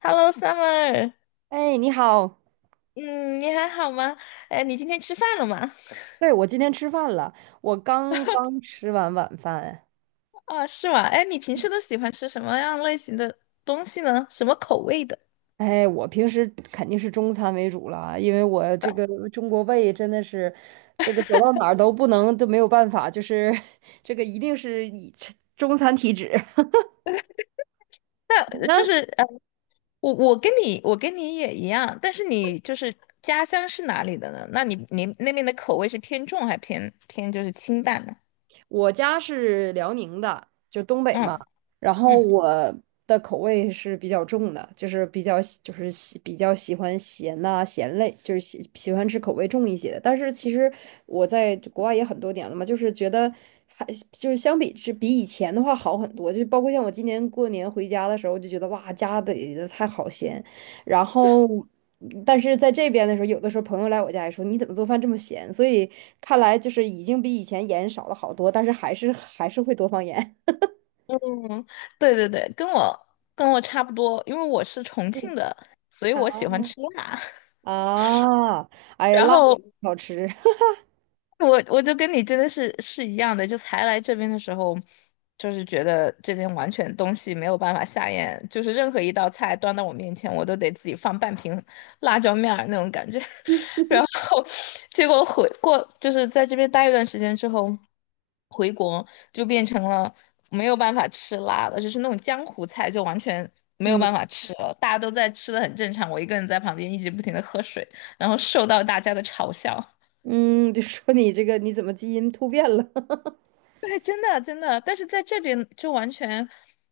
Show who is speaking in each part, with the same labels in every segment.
Speaker 1: Hello, Summer。
Speaker 2: 哎，你好，
Speaker 1: 嗯，你还好吗？哎，你今天吃饭了吗？
Speaker 2: 对，我今天吃饭了，我刚刚吃完晚饭。
Speaker 1: 啊，是吗？哎，你平时都喜欢吃什么样类型的东西呢？什么口味的？
Speaker 2: 哎，我平时肯定是中餐为主了，因为我这个中国胃真的是，这个走到哪儿都不能都没有办法，就是 这个一定是以吃中餐体质。
Speaker 1: 那
Speaker 2: 你
Speaker 1: 呃
Speaker 2: 呢？
Speaker 1: 就是呃，我跟你也一样，但是你就是家乡是哪里的呢？那你那边的口味是偏重还就是清淡呢？
Speaker 2: 我家是辽宁的，就东北
Speaker 1: 嗯
Speaker 2: 嘛，然后
Speaker 1: 嗯
Speaker 2: 我的口味是比较重的，就是比较喜欢咸呐、咸类，就是喜欢吃口味重一些的。但是其实我在国外也很多年了嘛，就是觉得还就是相比是比以前的话好很多，就包括像我今年过年回家的时候，就觉得哇，家里的菜好咸。然后，但是在这边的时候，有的时候朋友来我家也说：“你怎么做饭这么咸？”所以看来就是已经比以前盐少了好多，但是还是会多放盐。
Speaker 1: 嗯，对对对，跟我差不多，因为我是重庆 的，所以我
Speaker 2: 嗯
Speaker 1: 喜欢吃辣。
Speaker 2: 啊，哎呀，
Speaker 1: 然
Speaker 2: 辣也
Speaker 1: 后
Speaker 2: 好吃。
Speaker 1: 我就跟你真的是一样的，就才来这边的时候，就是觉得这边完全东西没有办法下咽，就是任何一道菜端到我面前，我都得自己放半瓶辣椒面儿那种感觉。然后结果回过就是在这边待一段时间之后，回国就变成了没有办法吃辣了，就是那种江湖菜就完全没有
Speaker 2: 嗯
Speaker 1: 办法吃了，大家都在吃的很正常，我一个人在旁边一直不停的喝水，然后受到大家的嘲笑。
Speaker 2: 嗯，就说你这个你怎么基因突变了？
Speaker 1: 对，真的真的，但是在这边就完全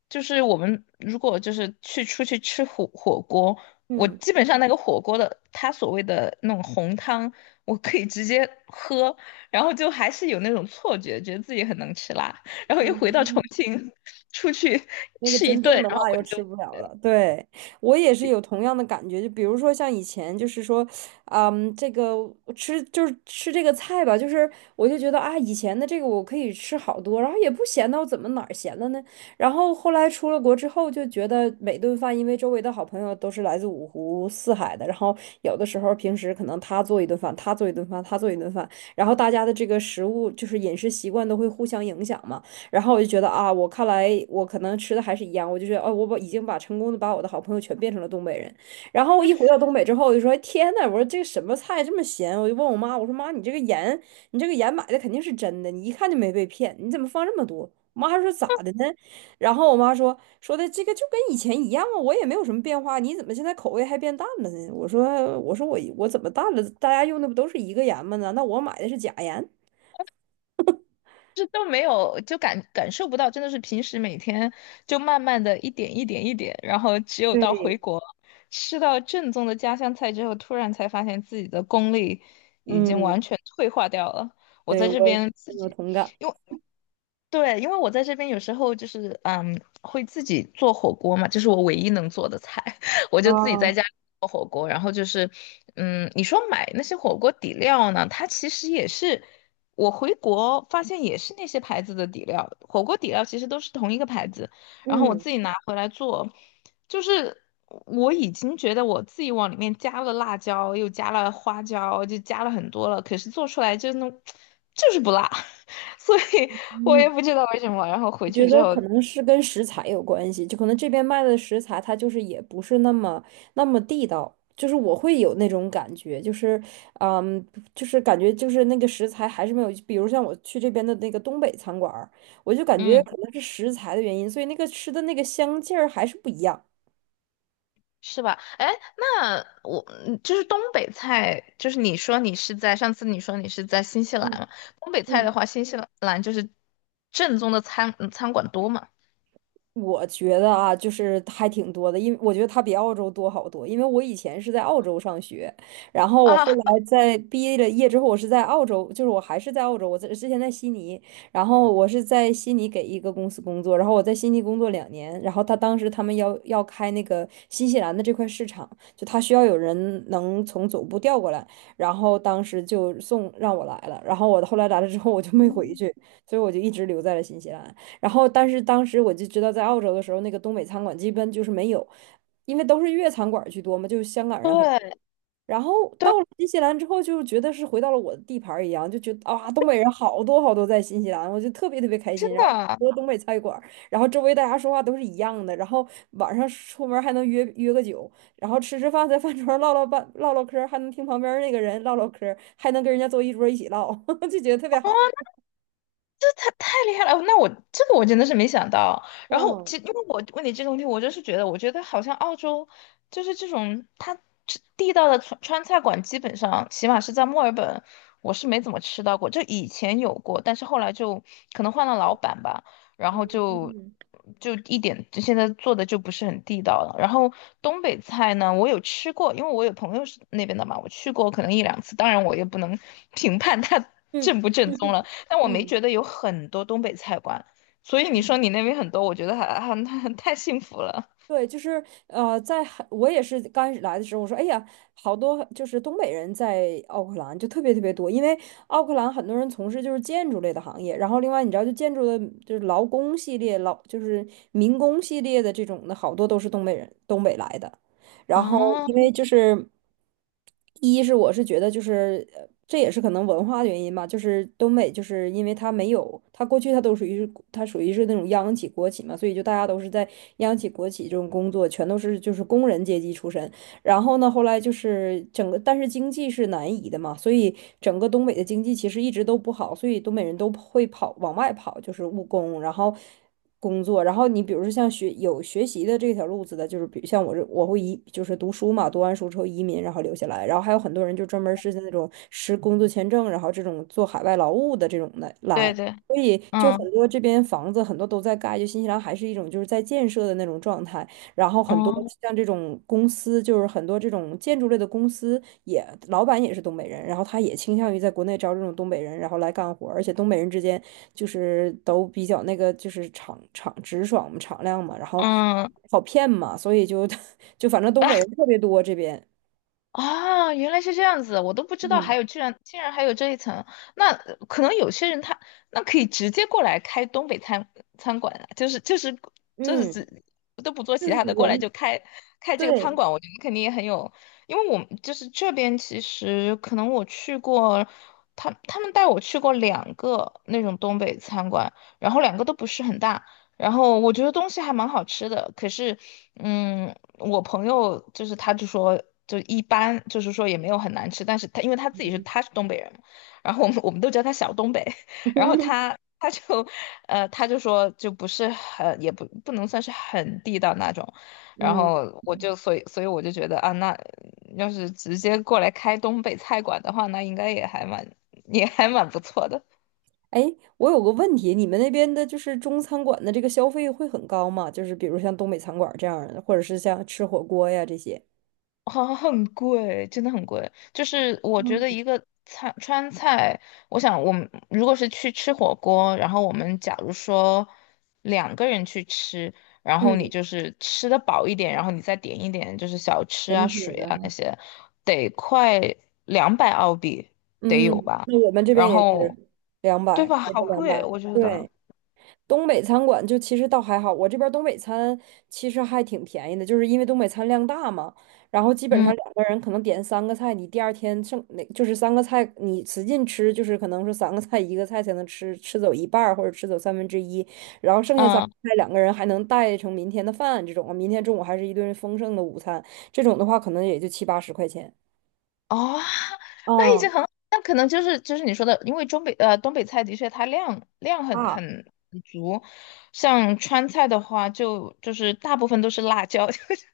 Speaker 1: 就是我们如果就是去出去吃火锅，我
Speaker 2: 嗯
Speaker 1: 基本上那个火锅的它所谓的那种红汤，我可以直接喝，然后就还是有那种错觉，觉得自己很能吃辣，然后一回到重
Speaker 2: 嗯。
Speaker 1: 庆 出去
Speaker 2: 那个
Speaker 1: 吃一
Speaker 2: 真
Speaker 1: 顿，
Speaker 2: 正的
Speaker 1: 然后
Speaker 2: 辣
Speaker 1: 我
Speaker 2: 又
Speaker 1: 就
Speaker 2: 吃不了了。对，我也是有同样的感觉，就比如说像以前，就是说，嗯，这个吃就是吃这个菜吧，就是我就觉得啊，以前的这个我可以吃好多，然后也不咸我怎么哪儿咸了呢？然后后来出了国之后，就觉得每顿饭，因为周围的好朋友都是来自五湖四海的，然后有的时候平时可能他做一顿饭，他做一顿饭，他做一顿饭，然后大家的这个食物就是饮食习惯都会互相影响嘛。然后我就觉得啊，我看来我可能吃的还是一样，我就觉得哦，我已经成功的把我的好朋友全变成了东北人。然后一回到东北之后，我就说天呐，我说这个什么菜这么咸？我就问我妈，我说妈，你这个盐买的肯定是真的，你一看就没被骗，你怎么放这么多？我妈说咋的呢？然后我妈说的这个就跟以前一样啊，我也没有什么变化，你怎么现在口味还变淡了呢？我说我说我我怎么淡了？大家用的不都是一个盐吗呢？那我买的是假盐。
Speaker 1: 这都没有，就感受不到，真的是平时每天就慢慢的一点一点一点，然后只有到
Speaker 2: 对，
Speaker 1: 回国吃到正宗的家乡菜之后，突然才发现自己的功力已经完
Speaker 2: 嗯，
Speaker 1: 全退化掉了。我
Speaker 2: 对，
Speaker 1: 在
Speaker 2: 我
Speaker 1: 这边自
Speaker 2: 深有
Speaker 1: 己，
Speaker 2: 同感。
Speaker 1: 因为对，因为我在这边有时候就是嗯，会自己做火锅嘛，这是我唯一能做的菜，我就自己在
Speaker 2: 啊，
Speaker 1: 家做火锅。然后就是，嗯，你说买那些火锅底料呢，它其实也是我回国发现也是那些牌子的底料，火锅底料其实都是同一个牌子。然后我
Speaker 2: 嗯，
Speaker 1: 自己拿回来做，就是我已经觉得我自己往里面加了辣椒，又加了花椒，就加了很多了，可是做出来就那种 就是不辣。所以我也
Speaker 2: 嗯，
Speaker 1: 不知道为什么。然后
Speaker 2: 我
Speaker 1: 回去
Speaker 2: 觉
Speaker 1: 之
Speaker 2: 得
Speaker 1: 后，
Speaker 2: 可能是跟食材有关系，就可能这边卖的食材它就是也不是那么地道，就是我会有那种感觉，嗯，就是感觉就是那个食材还是没有，比如像我去这边的那个东北餐馆儿，我就感觉
Speaker 1: 嗯，
Speaker 2: 可能是食材的原因，所以那个吃的那个香劲儿还是不一样。
Speaker 1: 是吧？哎，那我嗯就是东北菜，你说你是在新西兰嘛？东北菜的
Speaker 2: 嗯。
Speaker 1: 话，新西兰就是正宗的餐馆多嘛？
Speaker 2: 我觉得啊，就是还挺多的，因为我觉得它比澳洲多好多。因为我以前是在澳洲上学，然后我后 来
Speaker 1: 啊，
Speaker 2: 在毕业之后，我还是在澳洲，之前在悉尼，然后我是在悉尼给一个公司工作，然后我在悉尼工作2年，然后他当时他们要开那个新西兰的这块市场，就他需要有人能从总部调过来，然后当时就让我来了，然后我后来来了之后我就没回
Speaker 1: 嗯，
Speaker 2: 去，所以我就一直留在了新西兰。然后，但是当时我就知道，在澳洲的时候，那个东北餐馆基本就是没有，因为都是粤餐馆居多嘛，就是香港人很。
Speaker 1: 对
Speaker 2: 然后
Speaker 1: 对，
Speaker 2: 到了新西兰之后，就觉得是回到了我的地盘儿一样，就觉得啊，东北人好多好多在新西兰，我就特别特别开
Speaker 1: 真
Speaker 2: 心。然后
Speaker 1: 的。
Speaker 2: 很多东北菜馆儿然后周围大家说话都是一样的，然后晚上出门儿还能约约个酒，然后吃吃饭，在饭桌上唠唠嗑儿还能听旁边儿那个人唠唠嗑儿还能跟人家坐一桌儿一起唠，就觉得特别好。
Speaker 1: 这他太厉害了！那我这个我真的是没想到。然后，其
Speaker 2: 嗯
Speaker 1: 实因为我问你这个问题，我就是觉得，我觉得好像澳洲就是这种它吃地道的川菜馆，基本上起码是在墨尔本，我是没怎么吃到过。就以前有过，但是后来就可能换了老板吧，然
Speaker 2: 嗯
Speaker 1: 后就
Speaker 2: 嗯，
Speaker 1: 就一点就现在做的就不是很地道了。然后东北菜呢，我有吃过，因为我有朋友是那边的嘛，我去过可能一两次，当然我也不能评判它
Speaker 2: 嗯
Speaker 1: 正不正
Speaker 2: 嗯
Speaker 1: 宗
Speaker 2: 哼
Speaker 1: 了。但我没
Speaker 2: 嗯
Speaker 1: 觉得有很多东北菜馆，所以你说
Speaker 2: 嗯，
Speaker 1: 你那边很多，我觉得还 太幸福了
Speaker 2: 对，就是我也是刚开始来的时候，我说哎呀，好多就是东北人在奥克兰就特别特别多，因为奥克兰很多人从事就是建筑类的行业，然后另外你知道就建筑的就是劳工系列、劳就是民工系列的这种的好多都是东北来的。然后
Speaker 1: 啊！
Speaker 2: 因为就是一是我是觉得就是这也是可能文化的原因吧，就是东北就是因为它没有它过去它都属于是那种央企国企嘛，所以就大家都是在央企国企这种工作，全都是就是工人阶级出身。然后呢，后来就是整个，但是经济是南移的嘛，所以整个东北的经济其实一直都不好，所以东北人都会往外跑，就是务工，然后工作，然后你比如说像有学习的这条路子的，就是比如像我会移，就是读书嘛，读完书之后移民，然后留下来，然后还有很多人就专门是那种持工作签证，然后这种做海外劳务的这种的
Speaker 1: 对
Speaker 2: 来。
Speaker 1: 对，
Speaker 2: 所以，就很
Speaker 1: 嗯
Speaker 2: 多这边房子很多都在盖，就新西兰还是一种就是在建设的那种状态。然后很多
Speaker 1: 嗯
Speaker 2: 像这种公司，就是很多这种建筑类的公司也，老板也是东北人，然后他也倾向于在国内招这种东北人，然后来干活儿而且东北人之间就是都比较那个，就是直爽嘛，敞亮嘛，然后
Speaker 1: 嗯，
Speaker 2: 好骗嘛，所以就 就反正东北人特别多这边，
Speaker 1: 啊，原来是这样子，我都不知道
Speaker 2: 嗯
Speaker 1: 还有居然竟然还有这一层。那可能有些人他那可以直接过来开东北餐馆啊，
Speaker 2: 嗯，
Speaker 1: 只都不做
Speaker 2: 就
Speaker 1: 其
Speaker 2: 是
Speaker 1: 他的，过来就
Speaker 2: 人，
Speaker 1: 开开这个餐
Speaker 2: 对，
Speaker 1: 馆，我觉得肯定也很有，因为我们就是这边其实可能我去过，他们带我去过两个那种东北餐馆，然后两个都不是很大。然后我觉得东西还蛮好吃的，可是，嗯，我朋友就是他就说就一般，就是说也没有很难吃，但是他因为他是东北人嘛然后我们都叫他小东北，然后他 他就他就说就不是很也不不能算是很地道那种，然
Speaker 2: 嗯
Speaker 1: 后我
Speaker 2: 嗯。
Speaker 1: 就所以我就觉得啊，那要是直接过来开东北菜馆的话，那应该也还蛮也还蛮不错的。
Speaker 2: 哎，我有个问题，你们那边的就是中餐馆的这个消费会很高吗？就是比如像东北餐馆这样儿的，或者是像吃火锅呀这些。
Speaker 1: 好像很贵，真的很贵。就是我
Speaker 2: 嗯，
Speaker 1: 觉得一个菜川菜，我想我们如果是去吃火锅，然后我们假如说两个人去吃，然
Speaker 2: 嗯，
Speaker 1: 后你就是吃得饱一点，然后你再点一点就是小吃
Speaker 2: 甜
Speaker 1: 啊、水
Speaker 2: 品
Speaker 1: 啊那
Speaker 2: 啊，
Speaker 1: 些，得快200澳币得有
Speaker 2: 嗯，
Speaker 1: 吧？
Speaker 2: 那我们这边
Speaker 1: 然
Speaker 2: 也
Speaker 1: 后
Speaker 2: 是两
Speaker 1: 对
Speaker 2: 百，
Speaker 1: 吧？
Speaker 2: 也是
Speaker 1: 好
Speaker 2: 两
Speaker 1: 贵，
Speaker 2: 百。
Speaker 1: 我觉得。
Speaker 2: 对，东北餐馆就其实倒还好，我这边儿东北餐其实还挺便宜的，就是因为东北餐量大嘛，然后基本
Speaker 1: 嗯
Speaker 2: 上两个人可能点三个菜，你第二天剩那就是三个菜，你使劲吃，就是可能是三个菜一个菜才能吃走一半儿或者吃走三分之一，然后剩下三个
Speaker 1: 嗯。
Speaker 2: 菜两个人还能带成明天的饭，这种明天中午还是一顿丰盛的午餐，这种的话可能也就七八十块钱。
Speaker 1: 哦，那已
Speaker 2: 嗯
Speaker 1: 经很好那可能就是你说的，因为东北菜的确它量量很
Speaker 2: 啊，
Speaker 1: 很很足，像川菜的话就是大部分都是辣椒，就是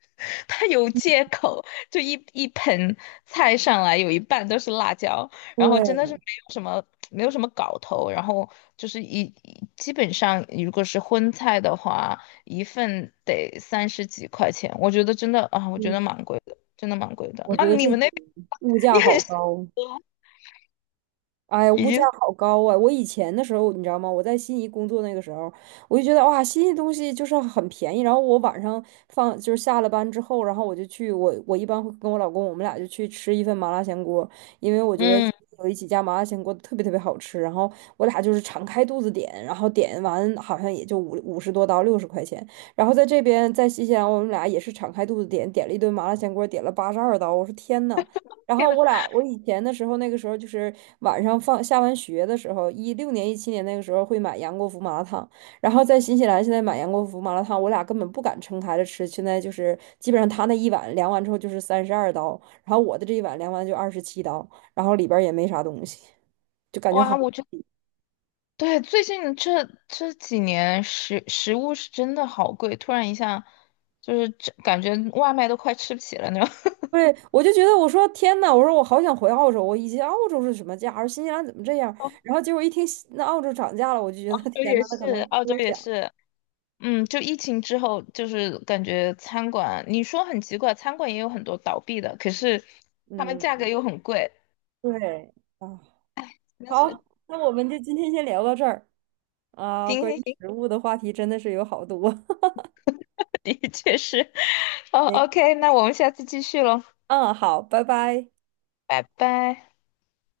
Speaker 1: 它有借口，就一盆菜上来有一半都是辣椒，然后真的是没
Speaker 2: 对，
Speaker 1: 有什么没有什么搞头，然后就是基本上如果是荤菜的话，一份得三十几块钱，我觉得真的啊，我觉
Speaker 2: 嗯，
Speaker 1: 得蛮贵的，真的蛮贵的。
Speaker 2: 我
Speaker 1: 那
Speaker 2: 觉得这
Speaker 1: 你们那？
Speaker 2: 物
Speaker 1: 你
Speaker 2: 价好
Speaker 1: 很幸
Speaker 2: 高。
Speaker 1: 福，
Speaker 2: 哎，
Speaker 1: 已
Speaker 2: 物价
Speaker 1: 经
Speaker 2: 好高啊！我以前的时候，你知道吗？我在悉尼工作那个时候，我就觉得哇，悉尼东西就是很便宜。然后我晚上放就是下了班之后，然后我就去我一般会跟我老公，我们俩就去吃一份麻辣香锅，因为我觉得
Speaker 1: 嗯，
Speaker 2: 有一家麻辣香锅特别特别好吃。然后我俩就是敞开肚子点，然后点完好像也就五十多刀，60块钱。然后在这边在新西兰，我们俩也是敞开肚子点，点了一顿麻辣香锅，点了82刀。我说天呐！然
Speaker 1: 天
Speaker 2: 后
Speaker 1: 呐，
Speaker 2: 我俩，我以前的时候，那个时候就是晚上下完学的时候，16年、17年那个时候会买杨国福麻辣烫，然后在新西兰现在买杨国福麻辣烫，我俩根本不敢撑开了吃，现在就是基本上他那一碗量完之后就是32刀，然后我的这一碗量完就27刀，然后里边儿也没啥东西，就感觉
Speaker 1: 哇！
Speaker 2: 好。
Speaker 1: 我觉得对最近这几年食物是真的好贵，突然一下就是这感觉外卖都快吃不起了那种。
Speaker 2: 对，我就觉得我说天呐，我说我好想回澳洲，我以前澳洲是什么价而新西兰怎么这样？
Speaker 1: 澳
Speaker 2: 然后结果一听那澳洲涨价了，我就觉得
Speaker 1: 洲
Speaker 2: 天
Speaker 1: 也
Speaker 2: 呐，那
Speaker 1: 是，
Speaker 2: 可能
Speaker 1: 澳洲
Speaker 2: 中
Speaker 1: 也
Speaker 2: 想。
Speaker 1: 是，嗯，就疫情之后，就是感觉餐馆，你说很奇怪，餐馆也有很多倒闭的，可是他们价格
Speaker 2: 嗯，
Speaker 1: 又很贵，
Speaker 2: 对。啊。
Speaker 1: 真的是。
Speaker 2: 好，那我们就今天先聊到这儿啊，
Speaker 1: 行
Speaker 2: 关于
Speaker 1: 行行，
Speaker 2: 食物的话题真的是有好多。
Speaker 1: 的确是。哦
Speaker 2: 行
Speaker 1: ，OK，那我们下次继续喽，
Speaker 2: 嗯，好，拜拜。
Speaker 1: 拜拜。